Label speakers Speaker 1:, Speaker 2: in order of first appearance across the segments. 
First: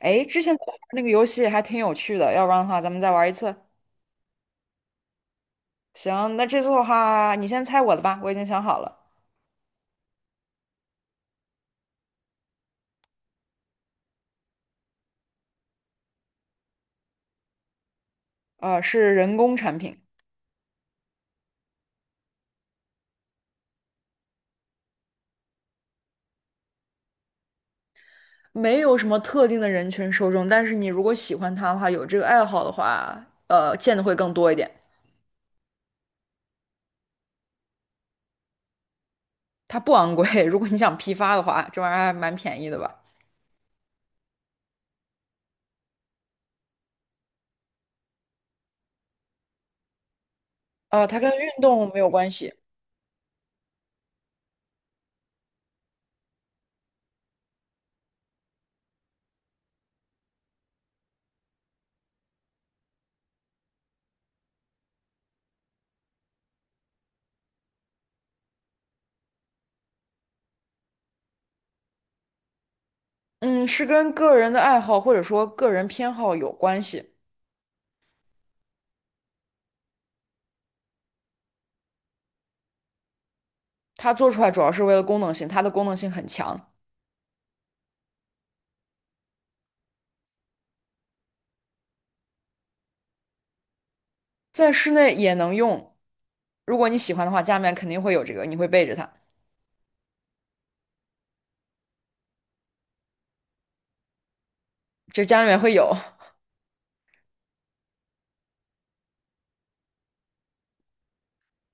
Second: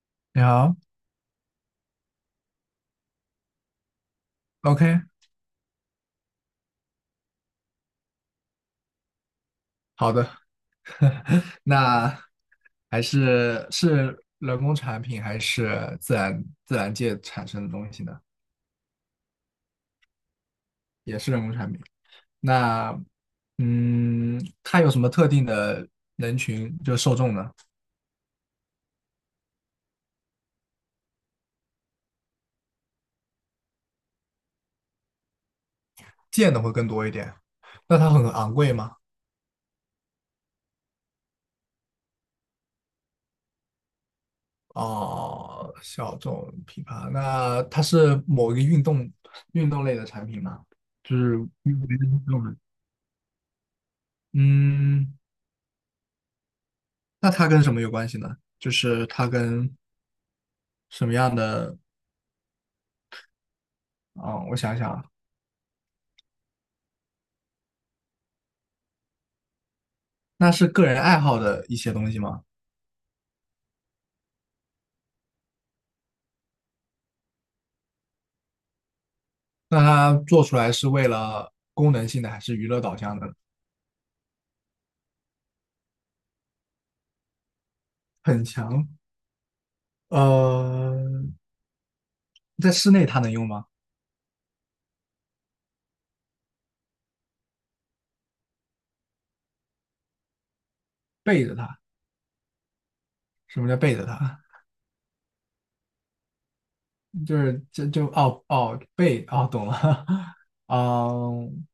Speaker 1: 哎，
Speaker 2: 你
Speaker 1: 之前咱们
Speaker 2: 好
Speaker 1: 玩那个游戏还挺有趣的，要不然的话咱们再玩一次。
Speaker 2: ，OK，
Speaker 1: 行，那这次的话，你先猜我的吧，我已经想好了，
Speaker 2: 好的，那还是人工产品还是自然界产生的东西呢？
Speaker 1: 是人工产品，
Speaker 2: 也是人工产品。那它有什么特定的人群就受众呢？
Speaker 1: 没有什么特定的人群受众，但是你如果喜欢它的话，有这个爱好的话，见的会更多一点。
Speaker 2: 见的会更多一点。那它很昂贵吗？
Speaker 1: 它不昂贵，如果你想批发的话，这玩意儿还蛮便宜的吧？
Speaker 2: 哦，小众品牌。那它是某一个运动类的产品吗？就
Speaker 1: 它跟
Speaker 2: 是
Speaker 1: 运
Speaker 2: 运
Speaker 1: 动
Speaker 2: 动类
Speaker 1: 没
Speaker 2: 的
Speaker 1: 有
Speaker 2: 运
Speaker 1: 关
Speaker 2: 动
Speaker 1: 系，
Speaker 2: 的。嗯。那它跟什么有关系呢？就是它跟什么样的？嗯，我想想啊，那是个人爱好的一些东西吗？
Speaker 1: 嗯，是跟个人的爱好或者说个人偏好有关系。
Speaker 2: 那它做出来是为了功能性的还是娱乐导向的？
Speaker 1: 它做出来主要是为了功能性，它的功能性很强，
Speaker 2: 很强。呃，在室内它能用吗？
Speaker 1: 在室内也能用。如果你喜欢的话，家里面肯定会有这个，你会背着它，
Speaker 2: 背着它，什么叫背着它？
Speaker 1: 这家里面会有。
Speaker 2: 就是这就哦哦背哦懂了。嗯，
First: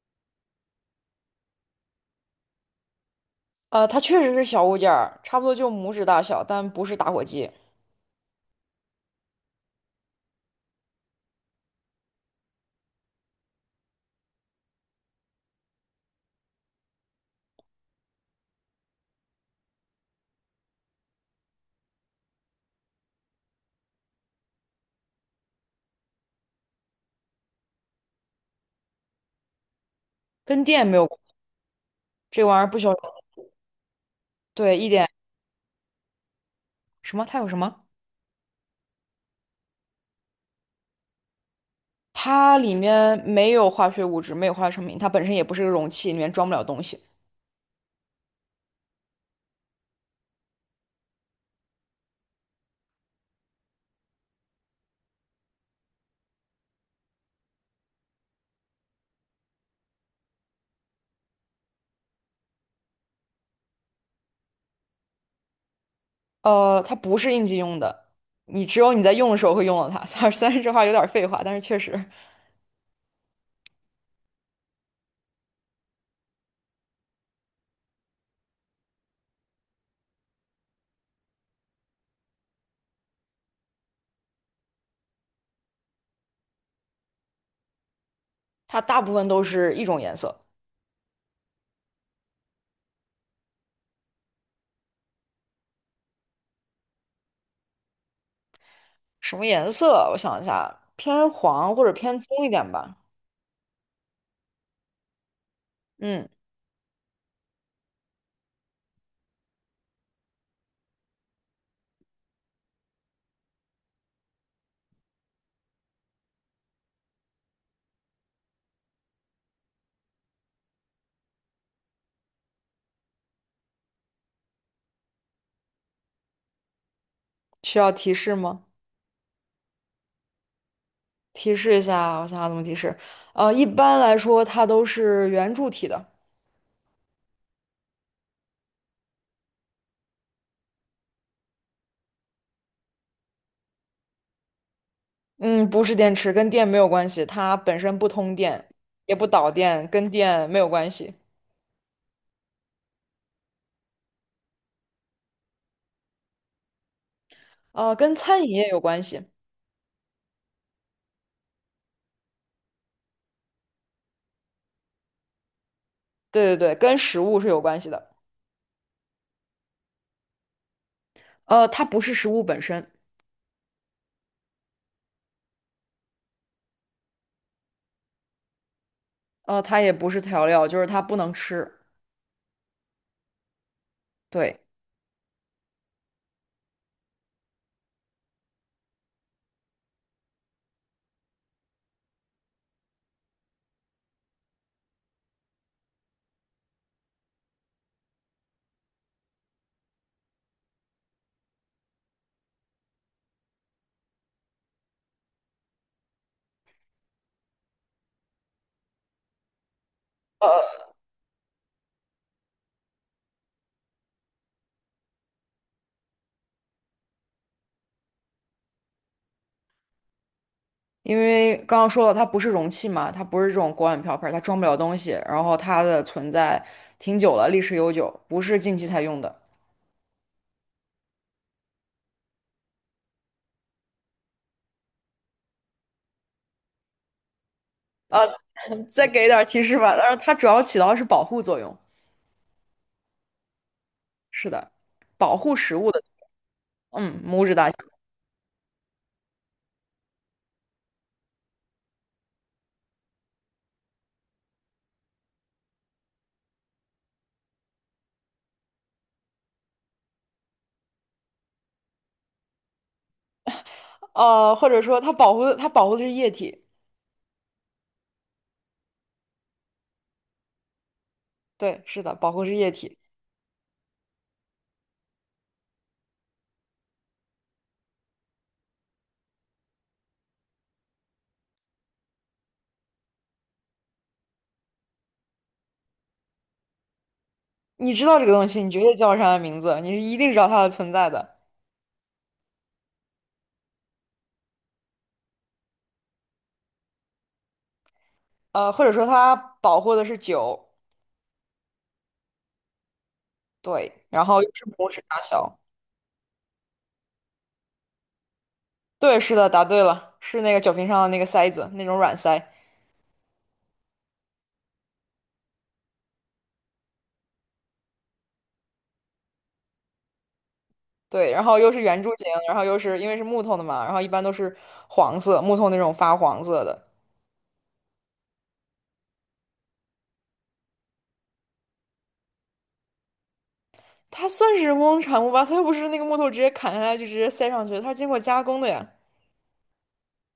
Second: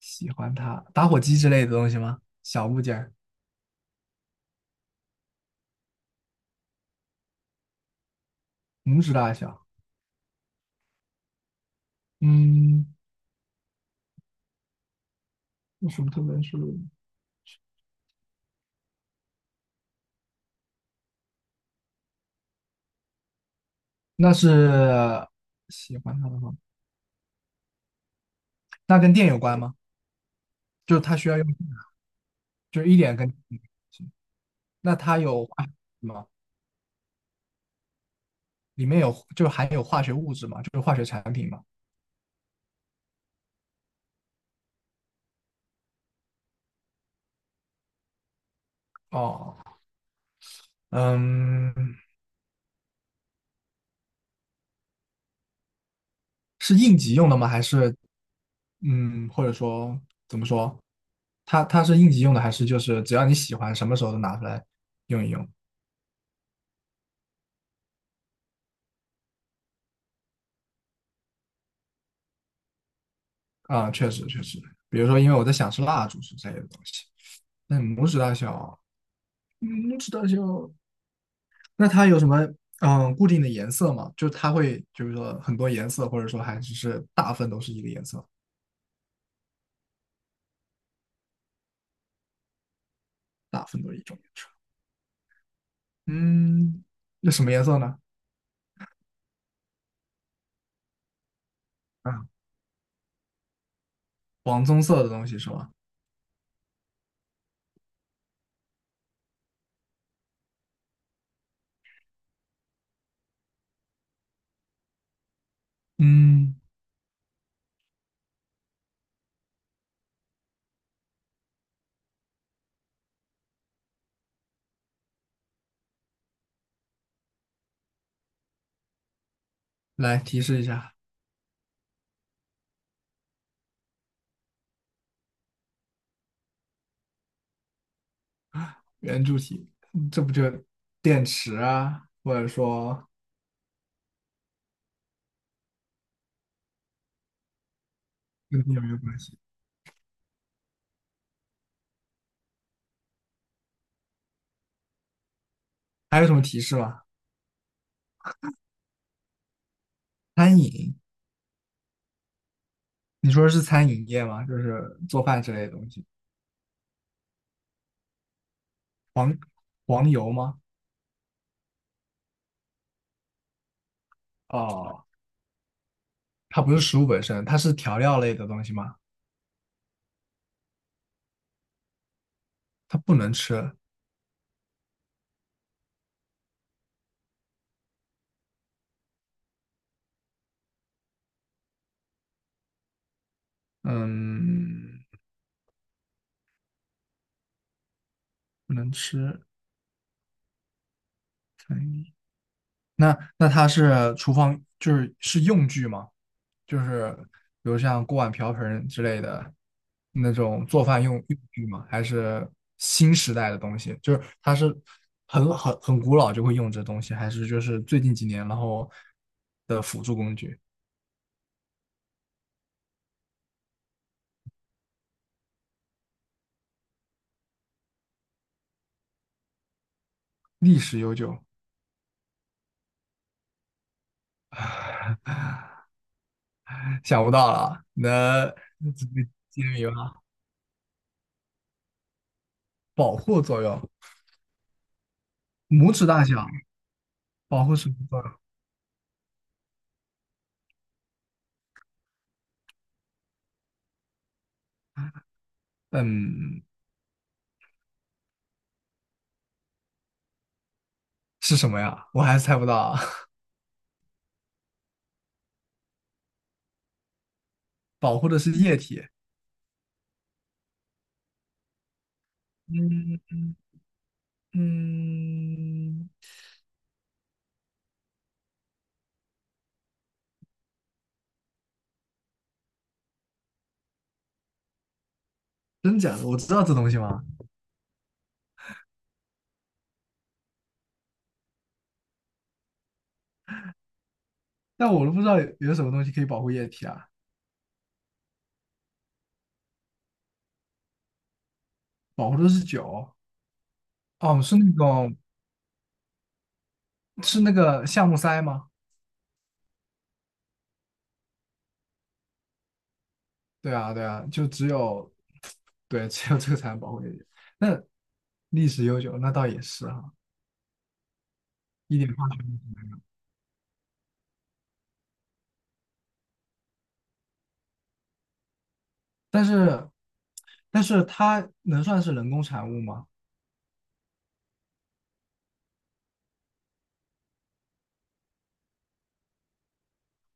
Speaker 2: 喜欢它，打火机之类的东西吗？小物件儿
Speaker 1: 它确实是小物件儿，差不多就拇指大小，但不是打火机，
Speaker 2: 拇指大小。嗯，有什么特别是？那是喜欢他的话，那跟电有关吗？
Speaker 1: 跟电没
Speaker 2: 就是
Speaker 1: 有
Speaker 2: 它
Speaker 1: 关
Speaker 2: 需
Speaker 1: 系
Speaker 2: 要用，
Speaker 1: 这玩意儿不
Speaker 2: 就
Speaker 1: 需
Speaker 2: 是一点
Speaker 1: 要。
Speaker 2: 跟，
Speaker 1: 对，一
Speaker 2: 那
Speaker 1: 点。
Speaker 2: 它有化学物质吗？
Speaker 1: 什么？它有什么？
Speaker 2: 里面有就含有化学物质嘛？就是化学产品嘛？
Speaker 1: 它里面没有化学物质，没有化学成品，它本身也不是个容器，里面装不了东西。
Speaker 2: 哦，嗯，是应急用的吗？还是嗯，或者说怎么说？它是应急用的，还是就是只要你喜欢，什么时候都拿出来用一用？
Speaker 1: 它不是应急用的，你只有你在用的时候会用到它。虽然这话有点废话，但是确实，
Speaker 2: 啊、确实确实，比如说，因为我在想是蜡烛之类的东西，那拇指大小，嗯，拇指大小。那它有什么固定的颜色吗？就它会就是说很多颜色，或者说还只是大部分都是一个颜色，
Speaker 1: 它大部分都是一种颜色。
Speaker 2: 大部分都是一种颜色。嗯，那什么颜色呢？
Speaker 1: 什么颜色？我想一下，偏黄或者偏
Speaker 2: 啊，
Speaker 1: 棕一点吧。
Speaker 2: 黄棕色的东西是吗？
Speaker 1: 嗯。
Speaker 2: 嗯，
Speaker 1: 需要提示吗？
Speaker 2: 来提示一下
Speaker 1: 提示一下，我想想怎么提示。一般来说，它都是圆柱体的，
Speaker 2: 圆柱体，这不就电池啊，或者说
Speaker 1: 嗯，不是电池，跟电没有关系，它本身不通
Speaker 2: 跟
Speaker 1: 电，
Speaker 2: 电有没有
Speaker 1: 也
Speaker 2: 关
Speaker 1: 不
Speaker 2: 系？
Speaker 1: 导电，跟电没有关系。
Speaker 2: 还有什么提示吗？
Speaker 1: 跟餐饮业有关系，
Speaker 2: 餐饮，你说的是餐饮业吗？就是做饭之类的东西。
Speaker 1: 对对对，跟食物是有关系的。
Speaker 2: 黄油吗？
Speaker 1: 它不是食物本身，
Speaker 2: 哦，它不是食物本身，它是调料类的东西吗？
Speaker 1: 它也不是调料，就是它不能吃。
Speaker 2: 它不能吃，
Speaker 1: 对，
Speaker 2: 嗯，不能吃餐饮。那它是厨房，就是是用具吗？就是比如像锅碗瓢盆之类的那种
Speaker 1: 呃，
Speaker 2: 做饭用具吗？还是新时代的东西？就是它是很古老就会用这东西，还是就是最近几年然后的辅助工具？
Speaker 1: 因为刚刚说了，它不是容器嘛，它不是这种锅碗瓢盆，它装不了东西，然后它的存在挺久了，历史悠久，不是近期才用的。
Speaker 2: 历史悠久，想不到了，
Speaker 1: 呃，
Speaker 2: 能
Speaker 1: 再
Speaker 2: 直
Speaker 1: 给一
Speaker 2: 接
Speaker 1: 点儿提
Speaker 2: 揭
Speaker 1: 示
Speaker 2: 秘
Speaker 1: 吧。但
Speaker 2: 吗？
Speaker 1: 是它主要起到的是保护作用，
Speaker 2: 保护作用，
Speaker 1: 是的，保护食物
Speaker 2: 拇
Speaker 1: 的，
Speaker 2: 指大小，
Speaker 1: 嗯，拇指
Speaker 2: 保
Speaker 1: 大小。
Speaker 2: 护什么作用？嗯，是什么呀？我还是猜不到啊。
Speaker 1: 或者说它保护的，它保护的是液体，
Speaker 2: 保护的是液体。
Speaker 1: 对，是的，保护是液体。
Speaker 2: 嗯嗯，真假的？我知道这东西吗？
Speaker 1: 你知道这个东西，你绝对叫不上它名字，你是一定知道它的存在的。
Speaker 2: 但我都不知道有什么东西可以保护液体啊。
Speaker 1: 或者说它保护的是酒，
Speaker 2: 保护的是酒。
Speaker 1: 对，然
Speaker 2: 哦，
Speaker 1: 后又
Speaker 2: 是
Speaker 1: 是
Speaker 2: 那
Speaker 1: 拇指
Speaker 2: 种
Speaker 1: 大小，
Speaker 2: 是那个橡木塞吗？
Speaker 1: 对，是的，答对了，是那个酒瓶上的那个塞子，那种软塞。
Speaker 2: 对啊，对啊，就只有对，只有这个才能保护液体。那历史悠久，那倒也是哈、
Speaker 1: 对，然后又是
Speaker 2: 一
Speaker 1: 圆柱
Speaker 2: 点
Speaker 1: 形，
Speaker 2: 化学。
Speaker 1: 然后又是因为是木头的嘛，然后一般都是黄色，木头那种发黄色的。
Speaker 2: 但是但是它能算是人工产物吗？
Speaker 1: 它算是人工产物吧？它又不是那个木头直接砍下来就直接塞上去的它是经过加工的呀。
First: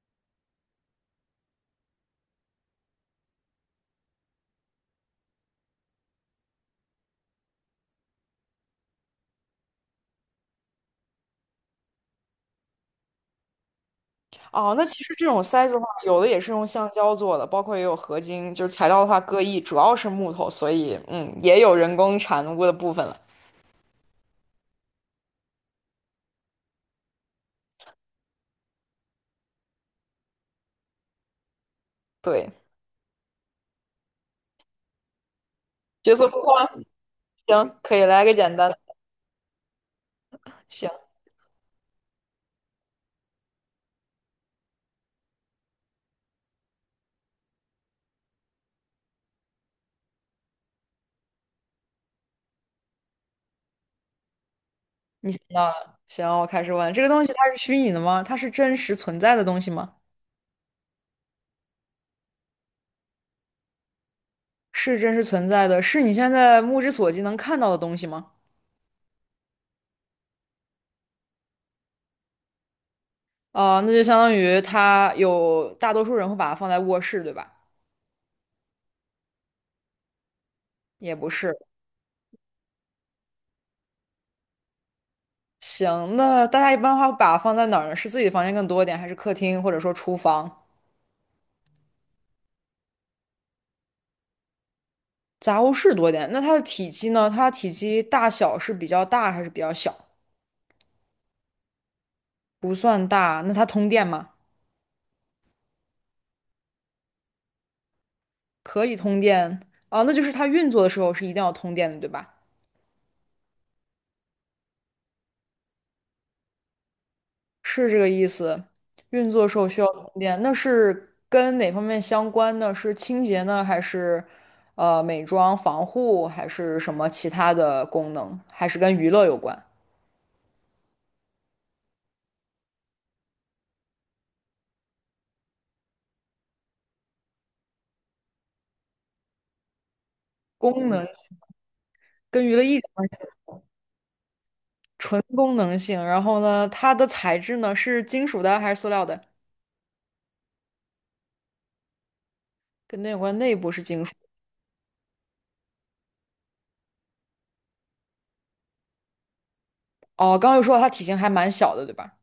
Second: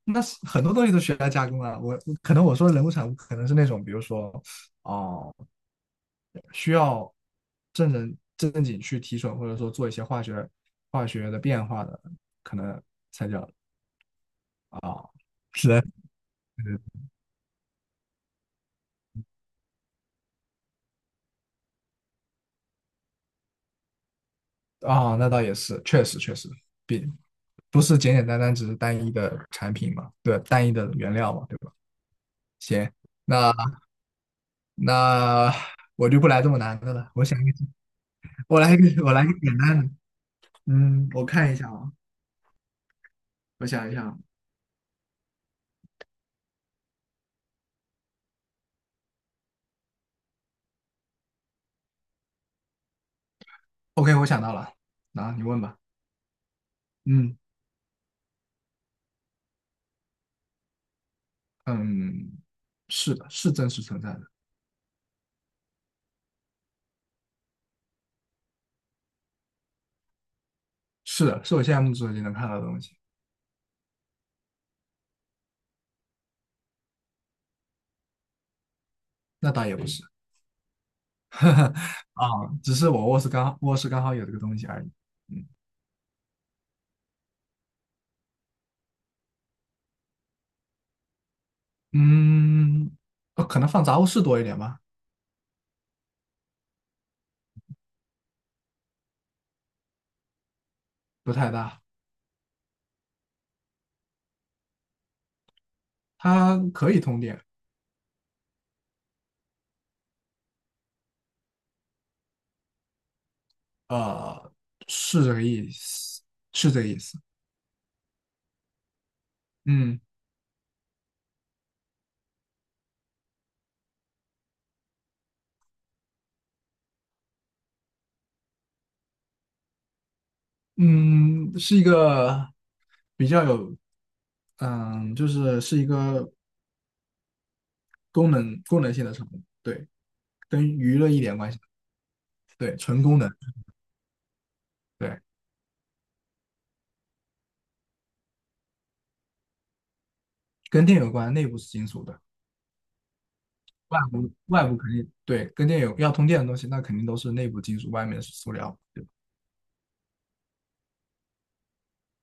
Speaker 2: 那是很多东西都需要加工啊。我可能我说的人物产物，可能是那种，比如说，哦、需要正人正经去提纯，或者说做一些化学的变化的，可能才叫
Speaker 1: 哦，那其
Speaker 2: 啊。
Speaker 1: 实这种塞
Speaker 2: 是
Speaker 1: 子的
Speaker 2: 的，
Speaker 1: 话，有的也是用橡胶做的，包括也有合金，就是材料的话各异，主要是木头，所以嗯，也有人工产物的部分了。
Speaker 2: 啊，那倒也是，确实确实，比不是简简单单只是单一的产品嘛，对，单一的原料嘛，对吧？
Speaker 1: 对，
Speaker 2: 行，那那我
Speaker 1: 角
Speaker 2: 就
Speaker 1: 色
Speaker 2: 不
Speaker 1: 互
Speaker 2: 来这么
Speaker 1: 换，
Speaker 2: 难的了，我想 一个，
Speaker 1: 行，可以来个简单的。
Speaker 2: 我来一个简单的，
Speaker 1: 行，
Speaker 2: 嗯，我看一下啊。我想一想，OK，我想到了，然后你问
Speaker 1: 那
Speaker 2: 吧。
Speaker 1: 行，我开始问，这个东西
Speaker 2: 嗯
Speaker 1: 它是虚拟的吗？它是真实存在的东西吗？
Speaker 2: 嗯，是的，是真实存在的，
Speaker 1: 是真实存在的，是你现在目之所及能看到的东西吗？
Speaker 2: 是的，是我现在目所及能看到的东西。
Speaker 1: 哦，那就相当于它有大多数人会把它放在卧室，对吧？
Speaker 2: 那倒也不是，
Speaker 1: 也不是。
Speaker 2: 啊，只是我卧室刚卧室刚好有这个东西而已。嗯
Speaker 1: 行，那大家一般的话会把它放在哪儿呢？是自己的房间更多一点，还是客厅或者说厨房、
Speaker 2: 嗯，可能放杂物室多一点吧，
Speaker 1: 杂物室多一点？那它的体积呢？它的体积大小是比较大还是比较小？
Speaker 2: 不太大。
Speaker 1: 不算大，那它通电吗？
Speaker 2: 它可以通电，
Speaker 1: 可以通电啊，那就是它运作的时候是一定要通电的，对吧？
Speaker 2: 呃，是这个意思，是这个意思。
Speaker 1: 是这个意思。运作时候需要
Speaker 2: 嗯
Speaker 1: 充电，那是跟哪方面相关呢？是清洁呢，还是美妆、防护，还是什么其他的功能？还是跟娱乐有关？
Speaker 2: 嗯，是一个比较有，嗯，就是是一个功能性的产品，对，跟
Speaker 1: 功
Speaker 2: 娱
Speaker 1: 能
Speaker 2: 乐一点关系，
Speaker 1: 跟娱乐一
Speaker 2: 对，
Speaker 1: 点
Speaker 2: 纯
Speaker 1: 关
Speaker 2: 功
Speaker 1: 系，
Speaker 2: 能，对，
Speaker 1: 纯功能性。然后呢，它的材质呢是金属的还是塑料的？
Speaker 2: 跟电有关，内部是金属的，
Speaker 1: 跟那有关，内部是
Speaker 2: 外
Speaker 1: 金属。
Speaker 2: 部外部肯定对，跟电有要通电的东西，那肯定都是内部金属，外面是塑料，对，
Speaker 1: 哦，刚刚又说到它体型还蛮小的，对吧？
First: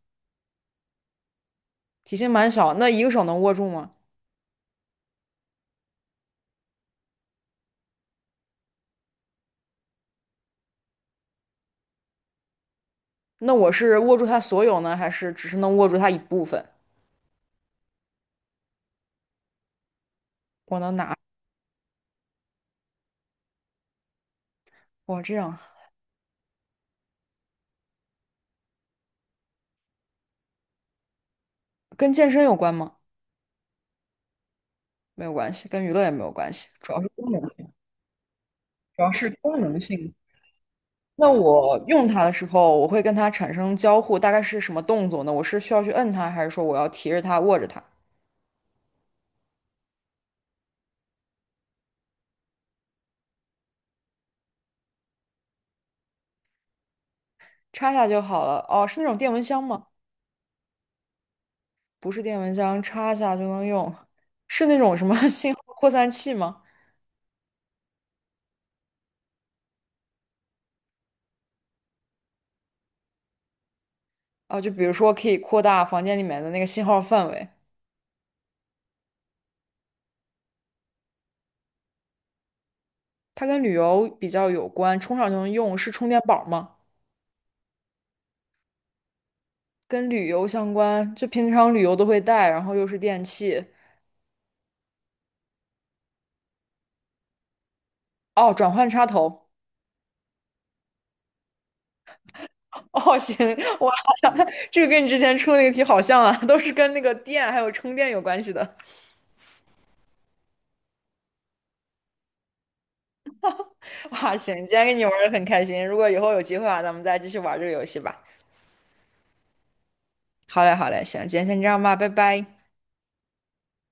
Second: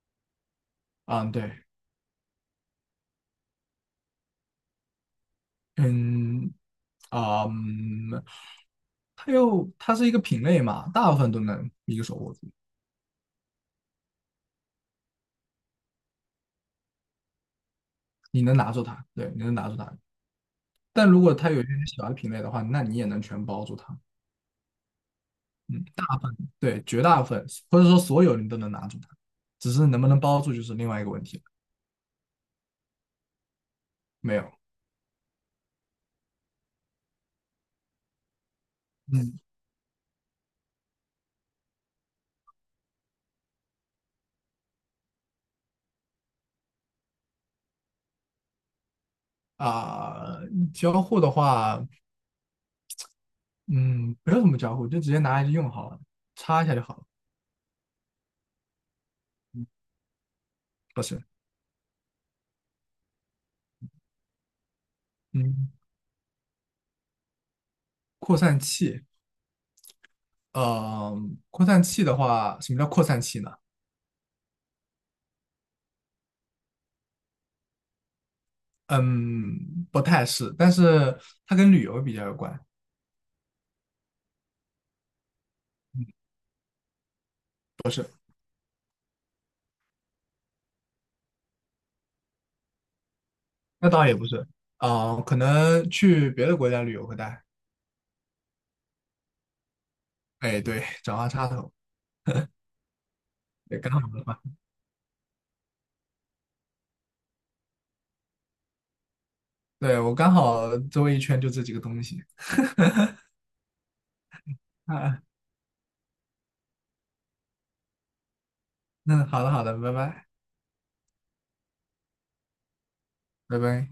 Speaker 2: 啊，对，
Speaker 1: 体型蛮小，那一个手能握住吗？
Speaker 2: 嗯，啊，嗯它是一个品类嘛，大部分都能一个手握住，
Speaker 1: 那我是握住它所有呢，还是只是能握住它一部分？
Speaker 2: 你能拿住它，对，你能拿住它，
Speaker 1: 我能
Speaker 2: 但
Speaker 1: 拿，
Speaker 2: 如果它有一些小的品类的话，那你也能全包住它。
Speaker 1: 我这样。
Speaker 2: 嗯，大部分，对，绝大部分，或者说所有你都能拿住它，只是能不能包住就是另外一个问题了。
Speaker 1: 跟健身有关吗？
Speaker 2: 没有，
Speaker 1: 没有关系，跟娱乐也没有关系，主要是功能性，主要是
Speaker 2: 嗯
Speaker 1: 功能性。那我用它的时候，我会跟它产生交互，大概是什么动作呢？我是需要去摁它，还是说我要提着它、握着它，
Speaker 2: 啊、交互的话，嗯，不用怎么交互，就直接拿来就用好了，插一下就好了。
Speaker 1: 插下就好了？哦，是那种电蚊香吗？
Speaker 2: 不是，
Speaker 1: 不是电蚊香，插下就能用，是那种什么 信号
Speaker 2: 嗯，
Speaker 1: 扩散器吗？
Speaker 2: 扩散器，呃，扩散器的话，什么叫扩散器呢？
Speaker 1: 啊，就比如说可以扩大房间里面的那个信号范围，
Speaker 2: 嗯，不太是，但是它跟旅游比较有关。
Speaker 1: 它跟旅游比较有关，充上就能用，是
Speaker 2: 嗯，
Speaker 1: 充电宝吗？
Speaker 2: 不是，
Speaker 1: 跟旅游相关，就平常旅游都会带，然后又是电器。
Speaker 2: 那倒也不是，啊、可能去别的国家旅游会带。
Speaker 1: 哦，转换插头。
Speaker 2: 哎，对，转换插头，
Speaker 1: 哦，行，
Speaker 2: 对，
Speaker 1: 哇，
Speaker 2: 刚好。
Speaker 1: 这个跟你之前出的那个题好像啊，都是跟那个电还有充电有关系的。
Speaker 2: 对，我刚好周围一圈就这几个东西
Speaker 1: 哇，行，今天跟你玩
Speaker 2: 啊。
Speaker 1: 的很开心，如果以后有机会啊，咱们再继续玩这个游戏吧。
Speaker 2: 那好的，好的，拜拜，
Speaker 1: 好嘞，好嘞，行，今天先这样吧，拜拜。
Speaker 2: 拜拜。